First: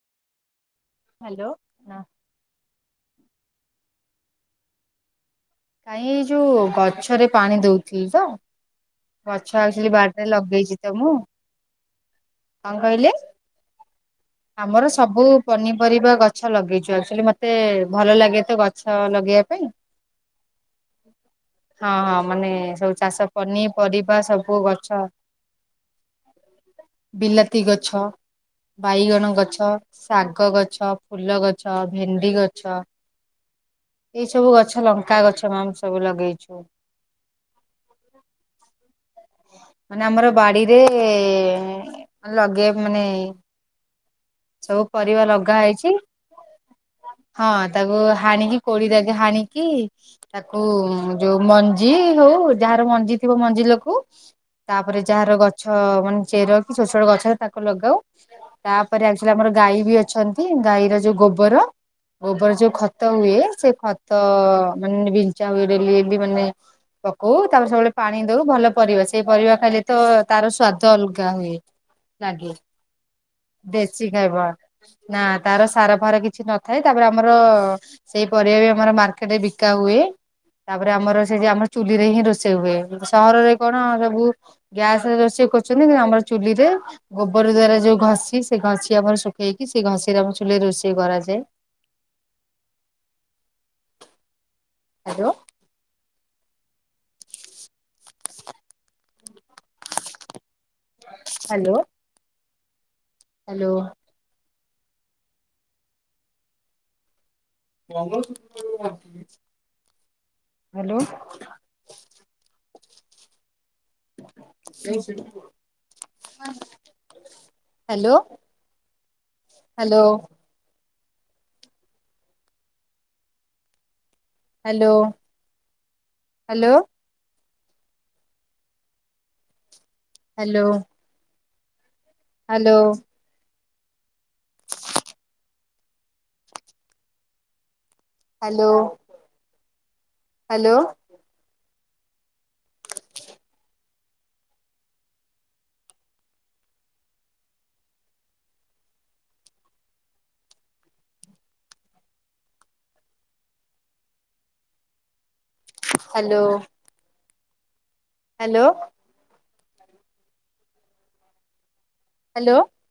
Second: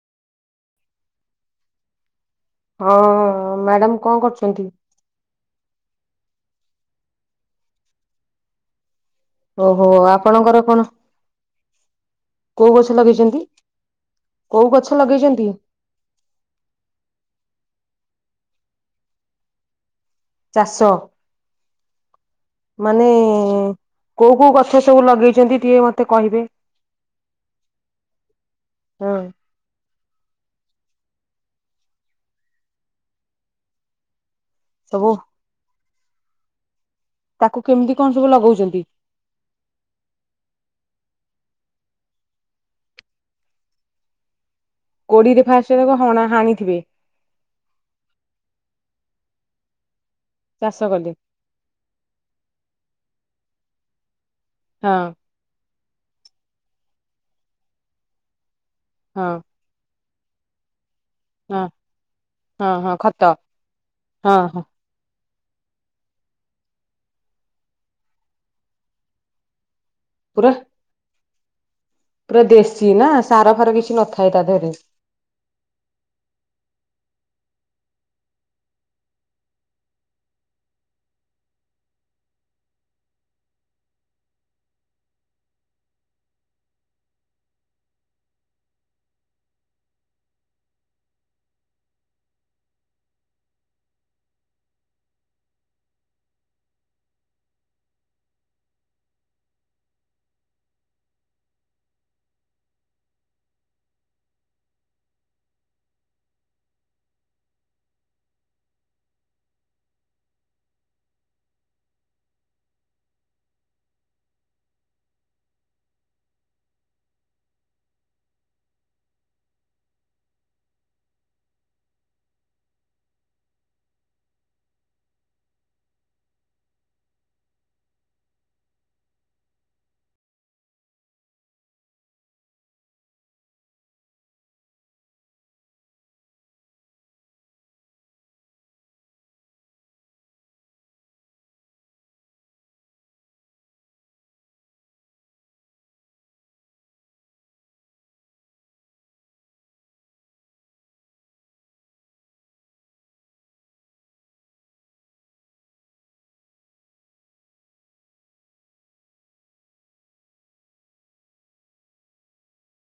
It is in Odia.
ହ୍ୟାଲୋ ହଁ। ହଁ ମ୍ୟାଡାମ୍ କଣ କରୁଛନ୍ତି। କାଇଁ ଏଇ ଯୋଉ ଗଛରେ ପାଣି ଦଉଥିଲି ତ, ଗଛ ଓହୋ ଆକ୍ଚୁଲି ବାରିରେ ଆପଣଙ୍କର ଲଗେଇଛି କଣ ତ ମୁଁ। କୋଉ କଣ ଗଛ କହିଲେ ଲଗେଇଛନ୍ତି? କୋଉ ଗଛ ଆମର ସବୁ ଲଗେଇଛନ୍ତି? ପନି, ପରିବା ଗଛ ଲଗେଇଛୁ ଆକ୍ଚୁଲି ମତେ ଭଲ ଲାଗେ ତ ଗଛ ଲଗେଇବା ପାଇଁ। ଚାଷ ହଁ ହଁ ମାନେ ସବୁ ମାନେ ଚାଷ ପନି, ପରିବା କୋଉ କୋଉ ସବୁ ଗଛ ସବୁ ଲଗେଇଛନ୍ତି ଟିକେ ମତେ କହିବେ ବିଲାତି ଗଛ, ହଁ ବାଇଗଣ ଗଛ, ଶାଗ ଗଛ, ଫୁଲ ଗଛ, ଭେଣ୍ଡି ଗଛ। ଏଇ ସବୁ ଗଛ ସବୁ ଲଙ୍କା ଗଛ ମ୍ୟାମ ସବୁ ଲଗେଇଛୁ। ତାକୁ କେମିତି କଣ ସବୁ ଲଗଉଛନ୍ତି। ମାନେ ଆମର ବାଡିରେ ଲଗେଇବା ମାନେ, ସବୁ ପରିବା କୋଡିରେ ଲଗା ଫାଷ୍ଟ ହେଇଛି। ତାକୁ ହଣା ହାଣିଥିବେ ହଁ ତାକୁ ହାଣିକି କୋଡି ଜାଙ୍କେ ହାଣିକି ତାକୁ ଚାଷ କଲେ ଯୋଉ, ମଞ୍ଜି ହଉ ଯାହାର ମଞ୍ଜି ଥିବ ମଞ୍ଜି ରଖୁ ହଁ ତାପରେ ଯାହାର ଗଛ। ଛ ମାନେ ଚେର କୁ ଛୋଟ ଛୋଟ ଗଛରେ ତାକୁ ଲଗାଉ। ପରେ ହଁ ଆକ୍ଚୁଲି ଆମର ଗାଈ ବି ଅଛନ୍ତି ଗାଈର ଯୋଉ ଗୋବ, ହଁ ଗୋବର ଗୋବର ହଁ ଯୋଉ ହଁ ଖତ ହୁଏ ସେ ଖତ। ହଁ ହଁ ମାନେ ବିିଚ୍ଛା ହୁଏ ଡେଲି ଏ ବି ମାନେ। ପକଉ ତାପରେ ସବୁବେଳେ ପାଣି ଦଉ ଭଲ ପରିବା ସେଇ ପରିବା ଖାଇଲେ। ତ ପୁରା ତାର ସ୍ଵାଦ ଅଲଗା ହୁଏ। ପୁରା ଲାଗେ ଦେଶୀ ନା ସାର ଫାର କିଛି ଦେଶୀ ନଥାଏ ତା ଖାଇବା ଦେହରେ। ନା ତାର ସାର ଫାର କିଛି ନଥାଏ ତାପରେ ଆମର ସେଇ ପରିବା ବି ଆମର ମାର୍କେଟରେ ବିକା ହୁଏ। ତାପରେ ଆମର ସେ ଯେ ଆମର ଚୁଲି ରେ ହିଁ ରୋଷେଇ ହୁଏ ସହରରେ କଣ ସବୁ ଗ୍ୟାସ ରେ ରୋଷେଇ କରୁଛନ୍ତି କିନ୍ତୁ ଆମର ଚୁଲିରେ ଗୋବର ଦ୍ଵାରା ଯୋଉ ଘଷି ସେ ଘଷି ଆମର ଶୁଖେଇକି ସେ ଘଷିରେ ଆମ ଚୁଲରେ ରୋଷେଇ କରାଯାଏ। Hello. Hello. Hello. [unintelligible] Hello. [unintelligible] Hello. Hello. Hello hello. Hello. Hello. Hello hello. Hello. Hello. Hello.